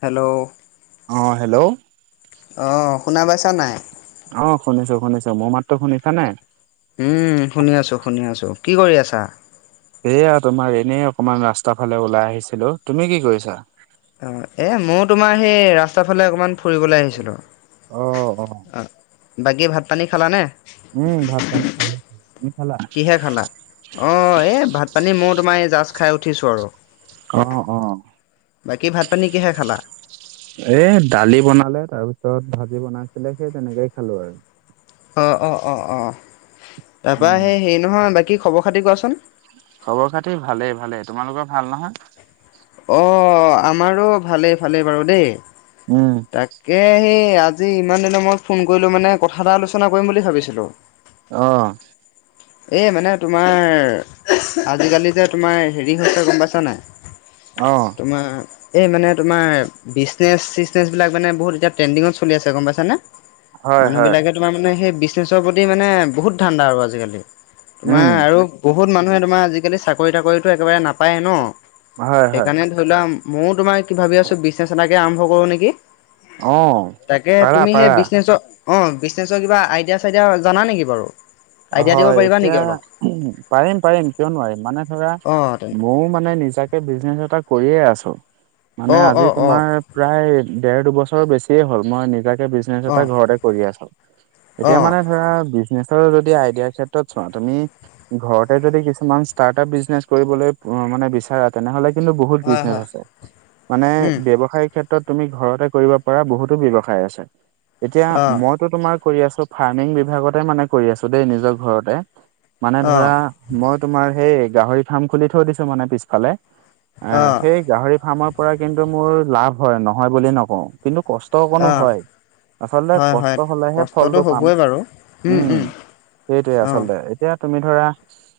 Hello. অ' hello. অ' শুনা পাইছা নাই? অ' শুনিছোঁ শুনিছোঁ। মোৰ মাতটো শুনিছা নাই? উম, শুনি আছোঁ, শুনি আছোঁ। কি কৰি আছা? এয়া তোমাৰ এনেই অকনমান ৰাস্তাৰ ফালে ওলাই আহিছিলো। তুমি কি কৰিছা? অ' এ, ময়ো তোমাৰ সেই ৰাস্তাৰ ফালে অকমান ফুৰিবলৈ আহিছিলো। অ', অ'। অ' বাকী ভাত পানী খালানে? উম, ভাত পানী খালোঁ। কিহেৰে খালা? অ' এই ভাত পানী ময় তোমাৰ এই জাষ্ট খাই উঠিছোঁ আৰু। অ', অ'। বাকী ভাত পানী কিহে খালা? এ, দালি বনালে তাৰপিছত ভাজি বনাইছিলে সেই তেনেকেই খালোঁ আৰু। অ', অ', অ', অ' তাৰপৰা উম সেই হেৰি নহয় বাকী খবৰ খাতি কোৱাচোন। খবৰ খাতিৰ ভালেই ভালেই। তোমালোকৰ ভাল নহয়? অ' আমাৰো ভালেই, ভালেই বাৰু দেই। উম। তাকে সেই আজি ইমান দিনৰ মই ফোন কৰিলো মানে কথা এটা আলোচনা কৰিম বুলি ভাবিছিলো। অ'। [unintelligible] এই মানে তোমাৰ আজিকালি যে তোমাৰ হেৰি হৈছে গম পাইছা নাই? অ। তোমাৰ এই মানে তোমাৰ বিজনেচ-চিজ নেছবিলাক মানে বহুত এতিয়া ট্ৰেন্দিংত চলি আছে গম পইছানে হয় হয় মানুহবিলাকে যে তোমাৰ মানে সেই বিজনেছৰ প্ৰতি মানে বহুত ধান্দা আৰু আজিকালি তোমাৰ উম আৰু বহুত মানুহে তোমাৰ আজিকালি চাকৰি-তাকৰিটো একেবাৰে নাপায়েই ন হয় হয় সেইকাৰণে ধৰি লোৱা মইয়ো তোমাৰ কি ভাবি আছো বিজনেছ এটাকে আৰম্ভ কৰো নিকি। অ তাকে পাৰা তুমি সেই পাৰা। বিজনেচৰ অ বিজনেচৰ কিবা আইডিয়া-চাইডিয়া জানা নেকি বাৰু? আইডিয়া দিব হয় পাৰিবা এতিয়া নেকি অলপ? পাৰিম পাৰিম কিয় নোৱাৰিম মানে ধৰা অ তেনে মইও মানে নিজাকে বিজনেচ এটা কৰিয়ে আছো মানে অ আজি অ অ তোমাৰ প্ৰায় দেৰ দুবছৰ বেছিয়ে হ'ল মই নিজাকে বিজ নেচ অ। এটা ঘৰতে কৰি আছো এতিয়া অ', মানে ধৰা বিজনেচৰ যদি দি আইদিয়াৰ ক্ষেত্ৰত চোৱা তুমি ঘৰতে যদি কিছুমান ষ্টাৰ্ট আপ বিজনেচ কৰিবলৈ মানে বিচাৰা তেনেহ'লে কিন্তু বহুত হয়, বিজনেচ হয়, আছে মানে উম, ব্যৱসায় ক্ষেত্ৰ ক্ষেত্ৰত তুমি ঘৰতে কৰিব পৰা বহুতো ব্যৱসায় আছে এতিয়া অ', মই মইটো তোমাৰ কৰি আছো ফাৰ্মিং বিভাগতে মানে কৰি আছো দেই নিজৰ ঘৰতে মানে ধৰা অ', মই তোমাৰ সেই গাহৰি ফাৰ্ম খুলি থৈ দিছো মানে পিছফালে আ অ', সেই গাহৰি ফাৰ্মৰ পৰা কিন্তু মোৰ লাভ হয় নহয় বুলি নকওঁ কিন্তু কষ্ট অকণো অ', হয়। আচলতে হয়, হয়, কষ্ট হ'লেহে কষ্টটো ফলটো পাম হ'বই বাৰু। উম সেইটোৱে অ', আচলতে। এতিয়া তুমি ধৰা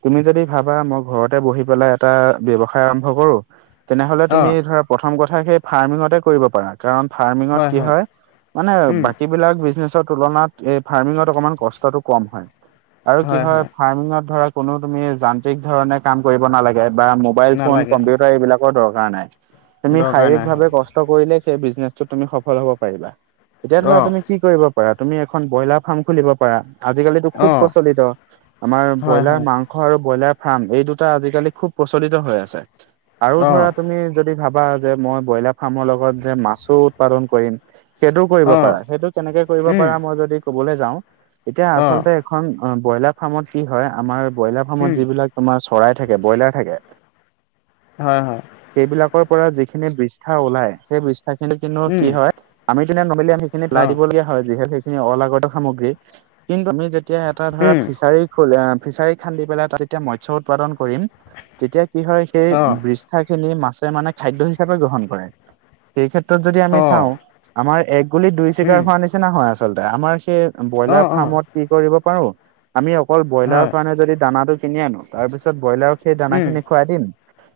তুমি যদি ভাবা মই ঘৰতে বঢ়ি পেলাই এটা ব্যৱসায় আৰম্ভ কৰো তেনেহ'লে তুমি অ', ধৰা প্ৰথম কথা সেই ফাৰ্মিঙতে কৰিব পাৰা। কাৰণ ফাৰ্মিংত কি হয় মানে উম, বাকী বিলাক বিজনেচৰ তুলনাত এই ফাৰ্মিঙত অকমান কষ্টটো কম হয়। আৰু কি হয় ফাৰ্মিঙত ধৰা কোনো তুমি যান্ত্ৰিক ধৰণে কাম কৰিব নালাগে বা ম মোবাইল ফোন, নালাগে হয়, কম্পিউটাৰ এইবিলাকৰ দৰকাৰ নাই তুমি দৰকাৰ নাই শাৰীৰিকভাৱে হয়, কষ্ট কষ্ট কৰিলেই সেই বিজনেচটোত তুমি সফল হ'ব পাৰিবা। এতিয়া ধৰা অ', তুমি কি কৰিব পাৰা তুমি এখন ব্ৰইলাৰ ফাৰ্ম খুলিব পাৰা আজিকালিটো খুব অ', প্ৰচলিত আমাৰ হয়, ব্ৰইলাৰ হয়, মাংস মাংস আৰু ব্ৰইলাৰ ফাৰ্ম এই দুটা আজিকালি খুব প্ৰচলিত হৈ আছে আৰু অ', ধৰা তুমি যদি ভাবা যে মই ব্ৰইলাৰ ফাৰ্মৰ লগত যে মাছো উৎপাদন কৰিম সেইটোও কৰিব অ', পাৰা সেইটো কেনেকে কৰিব উম, পাৰা মই যদি কবলে যাওঁ এতিয়া অ', আচলতে এখন আ ব্ৰইলাৰ ফাৰ্মত কি হয় আমাৰ ব্ৰইলাৰ উম, ফাৰ্মত যিবিলাক তোমাৰ চৰাই থাকে ব্ৰইলাৰ থাকে হয় হয়। সেইবিলাকৰ পৰা যিখিনি বৃষ্ঠা ওলাই সেই বৃষ্ঠাখিনি কিন্তু উম, কি হয় আমি তেনে নৰ্মেলি আমি সেইখিনি পলাই অ', দিব লগীয়া হয় যিহেতু সেইখিনি অলাগতীয়াল সামগ্ৰী কিন্তু আমি যেতিয়া এটা ধৰা উম, ফিচাৰী আ ফিচাৰী খান্দি পেলাই তাত যেতিয়া মৎস্য উৎপাদন কৰিম তেতিয়া কি হয় সেই অ', বৃষ্ঠা বৃষ্ঠাখিনি মাছে মানে খাদ্য হিচাপে গ্ৰহণ কৰে সেই ক্ষেত্ৰত যদি আমি অ', চাওঁ আমাৰ এক গুলিত দুই চিকাৰ উম, হোৱা নিচিনা হয় আচলতে আমাৰ সেই ব্ৰইলাৰ অ', অ', ফাৰ্মত কি কৰিব পাৰো আমি অকল ব্ৰইলাৰৰ হয়, কাৰণে যদি দানাটো কিনি আনো তাৰ পিছত ব্ৰইলাৰক সেই উম, দানাখিনি খোৱাই দিম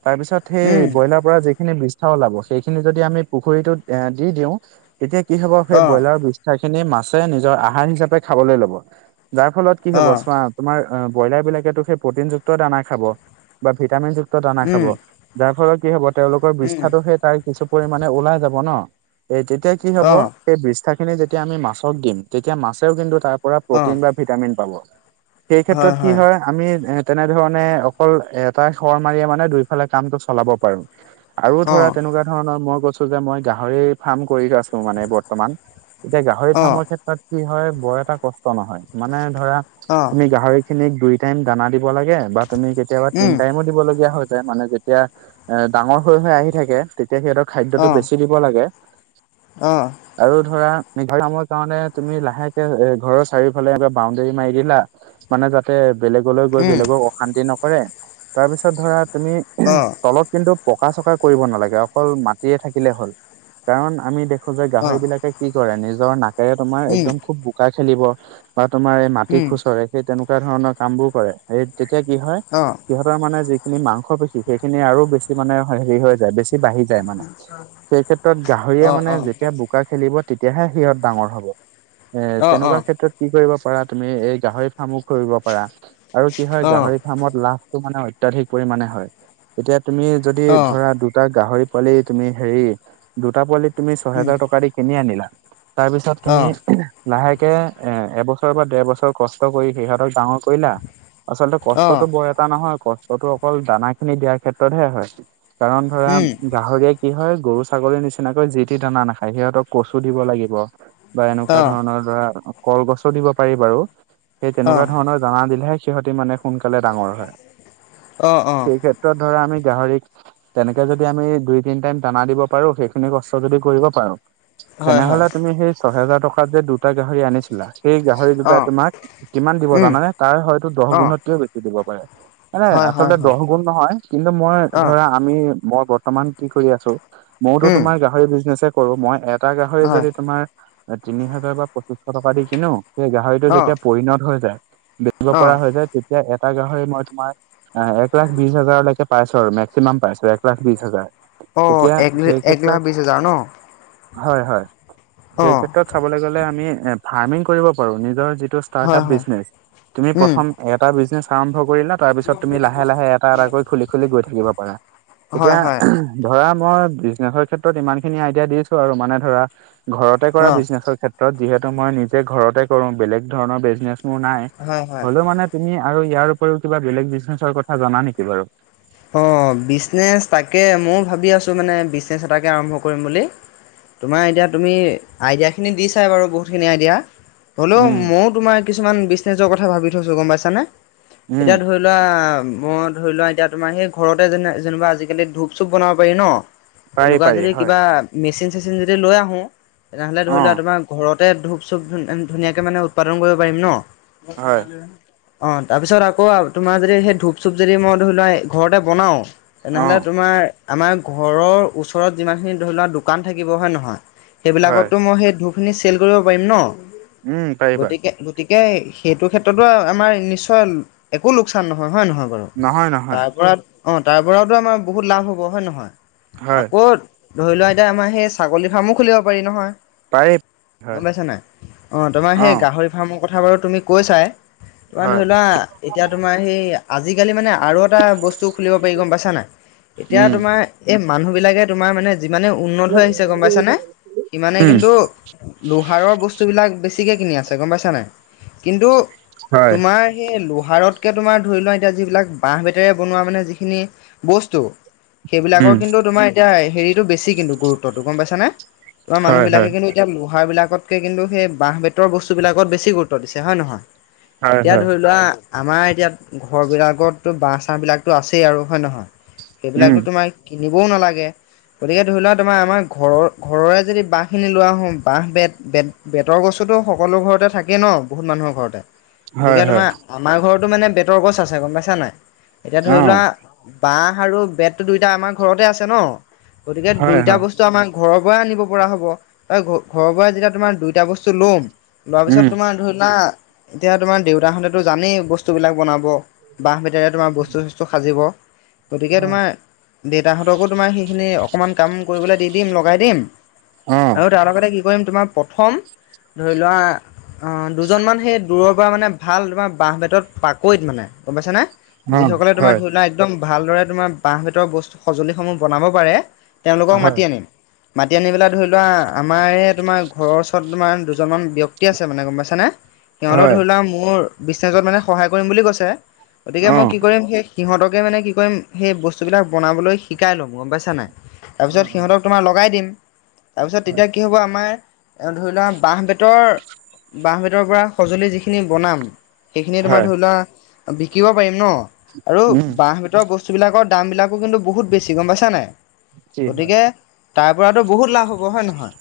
তাৰপিছত সেই উম, ব্ৰইলাৰ পৰা যিখিনি বৃষ্ঠা ওলাব সেইখিনি যদি আমি পুখুৰীটোত এ দি দিওঁ তেতিয়া কি হ'ব সেই অ', ব্ৰইলাৰ বিষ্ঠাখিনি মাছে নিজৰ আহাৰ হিচাপে খাবলৈ ল'ব যাৰ ফলত কি হ'ব অ', চোৱা তোমাৰ ব্ৰইলাৰবিলাকেটো সেই প্ৰ'টিনযুক্ত দানা খাব বা ভিটামিনযুক্ত যুক্ত দানা খাব উম, যাৰ ফলত কি হ'ব তেওঁলোকৰ উম, বিষ্ঠাটো সেই তাৰ কিছু পৰিমানে ওলাই যাব ন এই তেতিয়া কি হ'ব অ', সেই বৃষ্ঠাখিনি যেতিয়া আমি মাছক দিম তেতিয়া মাছেও কিন্তু তাৰ পৰা প্ৰ'টিন অ', বা ভিটামিন পাব। সেই ক্ষেত্ৰত কি হয় আমি এ তেনেধৰণে অকল এটা শৰ মাৰিয়ে মানে দুইফালে কামটো চলাব পাৰো আৰু ধৰা অ', তেনেকুৱা ধৰণৰ মই কৈছোঁ যে মই গাহৰি ফাৰ্ম কৰি আছো মানে বৰ্তমান এতিয়া গাহৰি অ', ফাৰ্মৰ ক্ষেত্ৰত তাত কি হয় বৰ এটা কষ্ট নহয় মানে ধৰা অ', তুমি গাহৰি খিনিক দুই টাইম দানা দিব লাগে বা তুমি কেতিয়াবা তিন উম, টাইমো দিব লগগীয়া হৈ যায় মানে এতিয়া এ ডাঙৰ হৈ, হৈ আহি থাকে তেতিয়া সিহঁতৰ খাদ্যতটো অ', বেছি দিব লাগে। অ'। আৰু ধৰা নি [unintelligible] ঘৰ কামৰ কাৰণে তুমি লাহেকে এ ঘৰৰ চাৰিওফালে এ বাউণ্ডেৰী মাৰি দিলা মানে যাতে বেলেগলৈ গৈ উম, বেলেগক অশান্তি নকৰে তাৰপিছত ধৰা তুমি অ', তলত কিন্তু পকা চকা কৰিব নালাগে অকল মাটিৰে থাকিলে হ'ল কাৰণ আমি দে খোজে গাহৰি অ', বিলাকে কি কৰে নিজৰ নাকেৰে তোমাৰ উম, একদম খুব বোকা খেলিব বা তোমাৰ মাটি উম, খুচৰে সেই তেনেকুৱা ধৰণৰ কাম বোৰ কৰে সেই তেতিয়া কি হয় অ'। সিহঁতৰ মানে যিখিনি মাংসপেশী সেইখিনি আৰু বেছি মানে হেৰি হৈ যায় বেছি বাঢ়ি যায় মানে সেই ক্ষেত্ৰত গাহৰি অ', অ', মানে অ', যেতিয়া বুকা খেলিব তেতিয়াহে সিহঁত ডাঙৰ হ'ব এ তেনেকুৱা অ', ক্ষেত্ৰত কি কৰিব পাৰা তুমি এই গাহৰি ফাৰ্মো কৰি পাৰা আৰু কি হয় অ', গাহৰি ফাৰ্মত লাভটো মানে অত্যাধিক পৰিমাণে হয়। এতিয়া তুমি যদি অ', ধৰা দুটা গাহৰি পোৱালি তুমি হেৰি দুটা পোৱালিত তুমি উম, ছহেজাৰ টকা দি কিনি আনিলা তাৰ পিছত তুমি অ', লাহেকে এ এবছৰ বা ডেৰ বছৰ কষ্ট কৰি সিহঁতক ডাঙৰ কৰিলা আচলতে অ', কষ্টতটো বৰ এটা নহয় কষ্টতটো অকল দানা খিনি দিয়াৰ ক্ষেত্ৰত হে হয়। কাৰণ ধৰা উম, গাহৰিয়ে কি হয় গৰু ছাগলীৰ নিচিনাকৈ যি টি দানা নাখায় সিহঁতক কচু দিব লাগিব। বা এনেকুৱা অ', ধৰণৰ ধৰা কলগছো দিব পাৰি বাৰু সেই তেনেকুৱা অ', ধৰণৰ দানা দিলেহে সিহঁতি মানে সোনকালে ডাঙৰ হয়। অ', অ'। সেই ক্ষেত্ৰত ধৰা আমি গাহৰিক তেনেকে যদি আমি দুই তিনি টাইম দানা দিব পাৰো সেইখিনি কষ্ট যদি কৰিব পাৰো হয়, হয়, তেনেহলে তুমি সেই ছহেজাৰ টকাত যে দুটা গাহৰি আনিছিলা সেই গাহৰি দুটাই অ', তোমাক কিমান দিব উম, জানানে তাৰ হয়তো দহ অ', গুণতকেও বেছি দিব পাৰে। মানে হয়, হয়, আচলতে হয়, দহ গুণ নহয় কিন্তু মই অ', ধৰা আমি মই বৰ্তমান কি কৰি আছোঁ ময়ওতো উম, তোমাৰ গাহৰি বিজনেছে কৰো মই এটা গাহৰি হয়, যদি তোমাৰ তিনি হাজাৰ বা পঁচিশ টকা দি কিনো সেই গাহৰিটো অ', যেতিয়া পৰিণত হৈ যায় দূৰৰ পৰা অ', হয় যে তেতিয়া এটা গাহৰি মই তোমাৰ আহ এক এক লাখ বিশছ হাজাৰলৈকে পাইছোঁ আৰু মেক্সিমাম পাইছো এক লাখ বিশছ হাজাৰ অ', তেতিয়া এক, সেই এক লাখ ক্ষেত্ৰত বিশছ হাজাৰ ন। হয়, হয় সেই অ', ক্ষেত্ৰত চাবলৈ গলে আমি ফাৰ্মিং কৰিব পাৰো নিজৰ যিটো হয়, হয়, চাৰ্টাপবিজনেচ তুমি উম, প্ৰথম এটা বিজেনেচ আৰাম্ভ কৰিলা তাৰপিছত তুমি লাহে, লাহে এটা এটা কৰি খুলি, খুলি গৈ থাকিব পাৰা হয়, এতিয়া হয়, ধৰা মই বিজনেছৰ ক্ষেত্ৰত ইমান খিনি আইডিয়া দিছো আৰু মানে ধৰা ঘৰতে কৰা অ', বিজনেছৰ ক্ষেত্ৰত যিহেতু মই নিজে ঘৰতে কৰোঁ বেলেগ ধৰণৰ বিজনেছ মোৰ নাই। হয়, হয়, হ'লেও মানে তুমি আৰু ইয়াৰ উপৰিও কিবা বেলেগ বিজনেচৰ কথা জানা নেকি বাৰু? অ', বিজনেছ তাকে ময়ো ভাবি আছোঁ মানে বিজনেছ এটাকে আৰম্ভ কৰিম বুলি তোমাৰ এতিয়া তুমি আইডিয়াখিনি দিচাই বাৰু বহুতখিনি আইডিয়া হ'লেও উম, মইয়ো তোমাৰ কিছুমান বিজনেছৰ কথা ভাবি থৈছোঁ গম পাইছানে উম, এতিয়া ধৰি ধৰা মই ধৰি লোৱা এতিয়া তোমাৰ সেই ঘৰতে যে যেনিবা আজিকালি ধূপ চুপ বনাব পাৰি ন। পাৰি তেনেকুৱা পাৰি যদি হয় কিবা মেচিন চেচিন যদি লৈ আহোঁ তেনেহ'লে ধৰি লোৱা অ', তোমাৰ ঘৰতে ধূপ-চূপ ধুনীয়াকে মানে উৎপাদন কৰিব পাৰিম ন। হয় অ', তাৰ পিছত আকৌ তোমাৰ যদি সেই ধূপ চুপ যদি মই ধৰি লোৱা এই ঘৰতে বনাওঁ তেনেহ'লে অ', তোমাৰ আমাৰ ঘৰৰ ওচৰত যিমানখিনি ধৰি লোৱা দোকান থাকিব হয় নহয়, হয় সেইবিলাকতো মই সেই ধূপ আপুনি চেল কৰিব পাৰিম ন' উম, পাৰিবা গতিকে গতিকে সেইটো ক্ষেত্ৰতো আমাৰ নিশ্চয় একো লোকচান নহয়, হয় নহয় বাৰু? নহয় ন তাৰপৰা অ' তাৰপৰাওতো আমাৰ বহুত লাভ হ'ব হয় নহয়? হয়। আকৌ ধৰি লোৱা এতিয়া আমাৰ সেই ছাগলী ফাৰ্মো খুলিব পাৰি নহয়। পাৰি হয় গম পাইছ নাই? অ' তোমাৰ সেই গাহৰি ফাৰ্মৰ কথা বাৰু তুমি কৈছাই। তোমাৰ হয় ধৰি লোৱা এতিয়া তোমাৰ সেই আজিকালি মানে আৰু এটা বস্তু খুলিব পাৰি গম পাইছা নাই? এতিয়া উম তোমাৰ এই মানুহবিলাকে তোমাৰ মানে যিমানে উন্নত হৈ আহিছে গম পাইছানে, সিমানে কিন্তু লোহাৰৰ বস্তুবিলাক বেছিকে কিনি আছে গম পাইছা নাই? কিন্তু হয় তোমাৰ সেই লোহাৰতকে তোমাৰ ধৰি লোৱা এতিয়া যিবিলাক বাঁহ বেত হাতেৰে মানে যিখিনি বস্তু সেইবিলাকৰ উম কিন্তু তোমাৰ এতিয়া হেৰিটো বেছি কিন্তু গুৰুত্বটো গম পাইছ নে? তোমাৰ হয় মানুহবিলাকে হয় কিন্তু এতিয়া লোহাৰবিলাকতকে কিন্তু সেই বাঁহ বেতৰ বস্তুবিলাকত বেছি গুৰুত্ব দিছে হয় নহয়? হয় এতিয়া হয় ধৰি লোৱা আমাৰ এতিয়া ঘৰবিলাকততো বাছ বিলাক তো আছেই আৰু হয় নহয়, উম সেইবিলাকতো তোমাৰ কিনিবও নালাগে। গতিকে ধৰি লোৱা তোমাৰ আমাৰ ঘৰৰ ঘৰৰে যদি বাঁহখিনি লোৱা আহোঁ, বাঁহ বেত, বেত বেতৰ বস্তুটো সকলো ঘৰতে থাকে ন' বহুত মানুহৰ ঘৰতে? হয় গতিকে হয় তোমাৰ আমাৰ ঘৰতো মানে বেতৰ গছ আছে গম পাইছা নাই, এতিয়া ধৰি অ লোৱা বাঁহ আৰু বেততো দুইটা আমাৰ ঘৰতে আছে ন' গতিকে হয় দুইটা হয় বস্তু আমাক ঘৰৰ পৰাই আনিব পৰা হ'ব। ঘ-ঘৰৰ পৰাই যেতিয়া তোমাৰ দুইটা বস্তু লম, লোৱাৰ পিছত উম তোমাৰ ধৰি লোৱা এতিয়া তোমাৰ দেউতাহঁতেতো জানেই বস্তুবিলাক বনাব, বাঁহ বেঁত তে তোমাৰ বস্তু চস্তু সাজিব গতিকে হয় তোমাৰ দেউতাহতকো তোমাৰ সেইখিনি অকমান কাম কৰিবলৈ দি দিম লগাই দিম অ আৰু তাৰ লগতে কি কৰিম তোমাৰ প্ৰথম ধৰি লোৱা অ' দুজনমান সেই দূৰৰপৰা মানে ভাল তোমাৰ বাঁহ বেতত পাকৈত মানে গম পাইছা নে? অ যিসকলে তোমাৰ হয় ধৰি লোৱা একদম ভালদৰে তোমাৰ বাঁহ বেতৰ বস্তু, সঁজুলিসমূহ বনাব পাৰে। তেওঁলোকক হয় মাতি আনিম। মাতি আনি পেলাই ধৰি লোৱা আমাৰ তোমাৰ ঘৰৰ ওচৰত তোমাৰ দুজনমান ব্যক্তি আছে মানে গম পাইছা নে? তেওঁলোক ধৰি হয় লোৱা মোৰ বিজনেচত মানে সহায় কৰিম বুলি কৈছে গতিকে অ মই কি কৰিম সেই সিহঁতকে মানে কি কৰিম সেই বস্তুবিলাক বনাবলৈ শিকাই ল'ম গম পাইছা নাই, অ তাৰপিছত অ সিহঁতক তোমাৰ লগাই দিম, তাৰপিছত হয় তেতিয়া কি হ'ব আমাৰ আৰু ধৰি লোৱা বাঁহ বেতৰ বাঁহ বেতৰপৰা সঁজুলি যিখিনি বনাম সেইখিনি তোমাৰ হয় ধৰি লোৱা বিকিব পাৰিম ন'। আৰু উম বাঁহ বেতৰ বস্তু বিলাকৰ দাম বিলাকো কিন্তু বহুত বেছি গম পাইছা নাই? কি হয় গতিকে তাৰপৰাতো বহুত লাভ হ'ব হয় নহয়,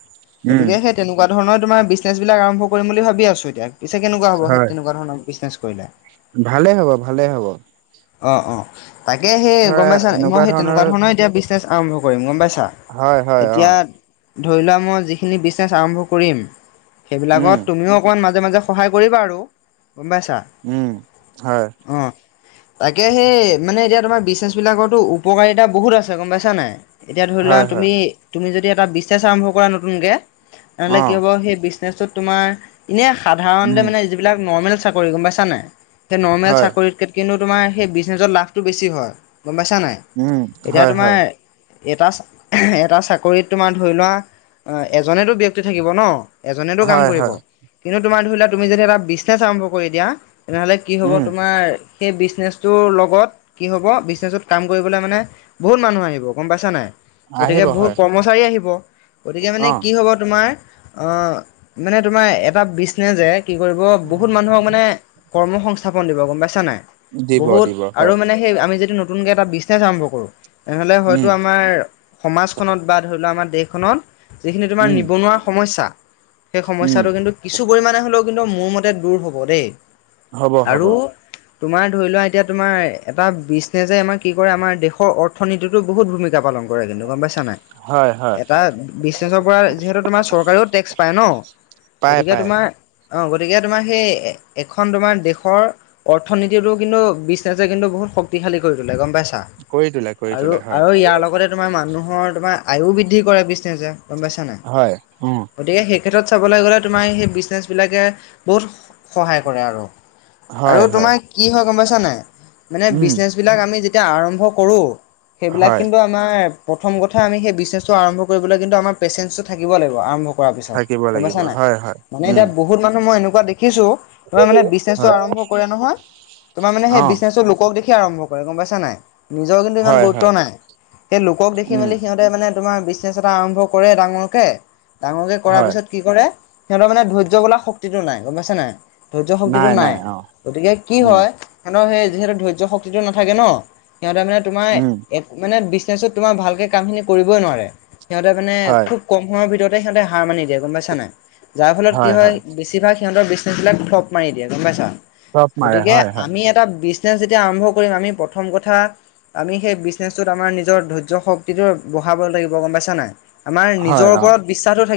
উম গতিকে সেই তেনেকুৱা ধৰণৰ তোমাৰ বিজনেছবিলাক আৰম্ভ কৰিম বুলি ভাবি আছোঁ এতিয়া। পিছে কেনেকুৱা হ'ব সে তেনেকুৱা ধৰনৰ বিনেছ কৰিলে? ভালে হ'ব, ভালে হ'ব। অ', অ' তাকে সেই গম ধৰা পাইছা মই এনেকুৱা সেই তেনেকুৱা ধৰণৰ এতিয়া বিজনেছ আৰম্ভ কৰিম গম পাইছা? হয় হয় অ এতিয়া ধৰি লোৱা মই যিখিনি বিজনেছ আৰম্ভ কৰিম উম সেইবিলাকত তুমিও অকণমান মাজে মাজে সহায় কৰিবা আৰু গম পাইছা? উম, হয়। অ'। তাকে সেই মানে এতিয়া তোমাৰ বিজনেচ বিলাকৰো উপকাৰিতা বহুত আছে গম পাইছা নাই? এতিয়া ধৰি লোৱা হয় হয় তুমি, তুমি যদি এটা বিজনেচ আৰম্ভ কৰা নতুনকে তেনেহ'লে অ কি হ'ব সেই নেচটোত তোমাৰ এনে সাধাৰণতে উম মানে যিবিলাক নৰ্মেল চাকৰি গম পাইছা নাই সেই নৰ্মেল হয় চাকৰিতকৈ কিন্তু তোমাৰ সেই বিজনেছত লাভটো বেছি হয় গম পাইছা নাই? উম এতিয়া হয় তোমাৰ হয় এটা এটা চাকৰিত তোমাৰ ধৰি লোৱা, এজনেতো ব্যক্তি থাকিব ন এজনেতো কাম হয় কৰিব, হয় কিন্তু তোমাৰ ধৰিলোৱা তুমি যদি এটা বিজনেচ আৰম্ভ কৰি দিয়া তেনেহ'লে কি হ'ব উম তোমাৰ, সেই বিজনেচটোৰ লগত কি হ'ব বিজনেছত কাম কৰিবলৈ মানে বহুত মানুহ আহিব। গম পাইছা নাই? গতিকে আহিব বহুত হয় কৰ্মচাৰী আহিব। গতিকে মানে অ কি হব তোমাৰ অ', মানে তোমাৰ, এটা বিচনেজে কি কৰিব বহুত মানুহক মানে কৰ্ম সংস্থাপন দিব গম পাইছা নাই, দিব বহুত দিব আৰু হয় মানে সেই আমি যদি নতুনকে এটা বিজনেচ আৰম্ভ কৰো, তেনেহ'লে হয়তো উম আমাৰ সমাজখনত বা ধৰিলোৱা আমাৰ দেশখনত যিখিনি তোমাৰ উম নিবনুৱা সমস্যা সেই উম সমস্যাটো কিন্তু কিছু পৰিমাণে হলেও কিন্তু মোৰ মতে দূৰ হব দেই। হ'ব, হ'ব। আৰু তোমাৰ ধৰিলোৱা, এতিয়া তোমাৰ এটা বিজনেজে আমাৰ কি কৰে আমাৰ দেশৰ অৰ্থনীতি তো বহুত ভূমিকা পালন কৰে কিন্তু, গম পাইছা? হয় হয় ছানাই এটা বিজনেজৰ পৰা যিহেতু তোমাৰ চৰকাৰেও টেক্স পায় ন। পাই গতিকে পাই তোমাৰ অ', গতিকে তোমাৰ সেই এখন তোমাৰ দেশৰ অৰ্থনীতিটো কিন্তু বিছনেজে কিন্তু বহুত শক্তিশালী কৰি তোলে গম পাইছা। কৰি তোলে কৰি আৰু, তোলে হয় আৰু ইয়াৰ লগতে তোমাৰ মানুহৰ তোমাৰ আয়ু বৃদ্ধি কৰে বিজনেজে গম পাইছ। হয়, উম। গতিকে, সেই ক্ষেত্ৰত চাবলৈ গ'লে তোমাৰ সেই বিজনেজ বিলাকে বহুত সহায় কৰে আৰু। হয় আৰু হয় তোমাৰ কি হয় গম পাইছা নাই, মানে উম বিজনেজ বিলাক আমি যেতিয়া আৰম্ভ কৰো সেইবিলাক হয় কিন্তু আমাৰ প্ৰথম কথা, আমি সেই বিজনেজ আৰম্ভ কৰিবলৈ কিন্তু আমাৰ পেচেঞ্চটো থাকিব লাগিব, আৰম্ভ কৰা পিছত। থাকিব গম লাগিব পাইছা নাই, হয় হয় মানে উম এতিয়া ব বহুত মানুহ মই এনেকুৱা দেখিছো, তোমাৰ মানে বিজনেজটো হয় আৰম্ভ কৰে নহয় তোমাৰ মানে অ বিজনেজটো লোকক দেখি আৰম্ভ কৰে, গম পাইছা নাই? নিজৰ কিন্তু ইমান হয় গুৰুত্ব হয় নাই। সেই লোকক দেখি উম মেলি সিহঁত মানে তোমাৰ বিজনেজ এটা আৰম্ভ কৰে ডাঙৰকে, ডাঙৰকে কৰাৰ হয় পিছত কি কৰে, সিহঁতৰ মানে ধৈৰ্য বোলা শক্তিটো নাই, গম পাইছে নাই ধৈৰ্য্য শক্তিটো নাই। গতিকে কি উম হয়, সিহঁতৰ সেই যিহেতু ধৈৰ্য শক্তিটো নাথাকে ন, সিহঁতে মানে তোমাৰ উম এ মানে বিজনেজটোত তোমাৰ ভালকে কাম খিনি কৰিবই নোৱাৰে, সিহঁতে মানে হয় খুব কম সময়ৰ ভিতৰতে সিহঁতে হাৰ মানি দিয়ে গম পাইছা নাই, যাৰ ফলত কি হয় বে বেছিভাগ সিহঁতৰ বিজনেজ বিলাক ফ্লপ মাৰি দিয়ে গম পাইছা। চব মাৰে গতিকে হয় হয় আমি এটা বিজনেছ যেতিয়া আৰম্ভ কৰিম, আমি প্ৰথম কথা আমি সেই বিজনেজটোত আমাৰ নিজৰ ধৈৰ্য্য শক্তিটো বঢ়াব লাগিব, গম পাইছা নাই? আমাৰ নিজৰ হয় অ ওপৰত বিশ্বাসটো থাকি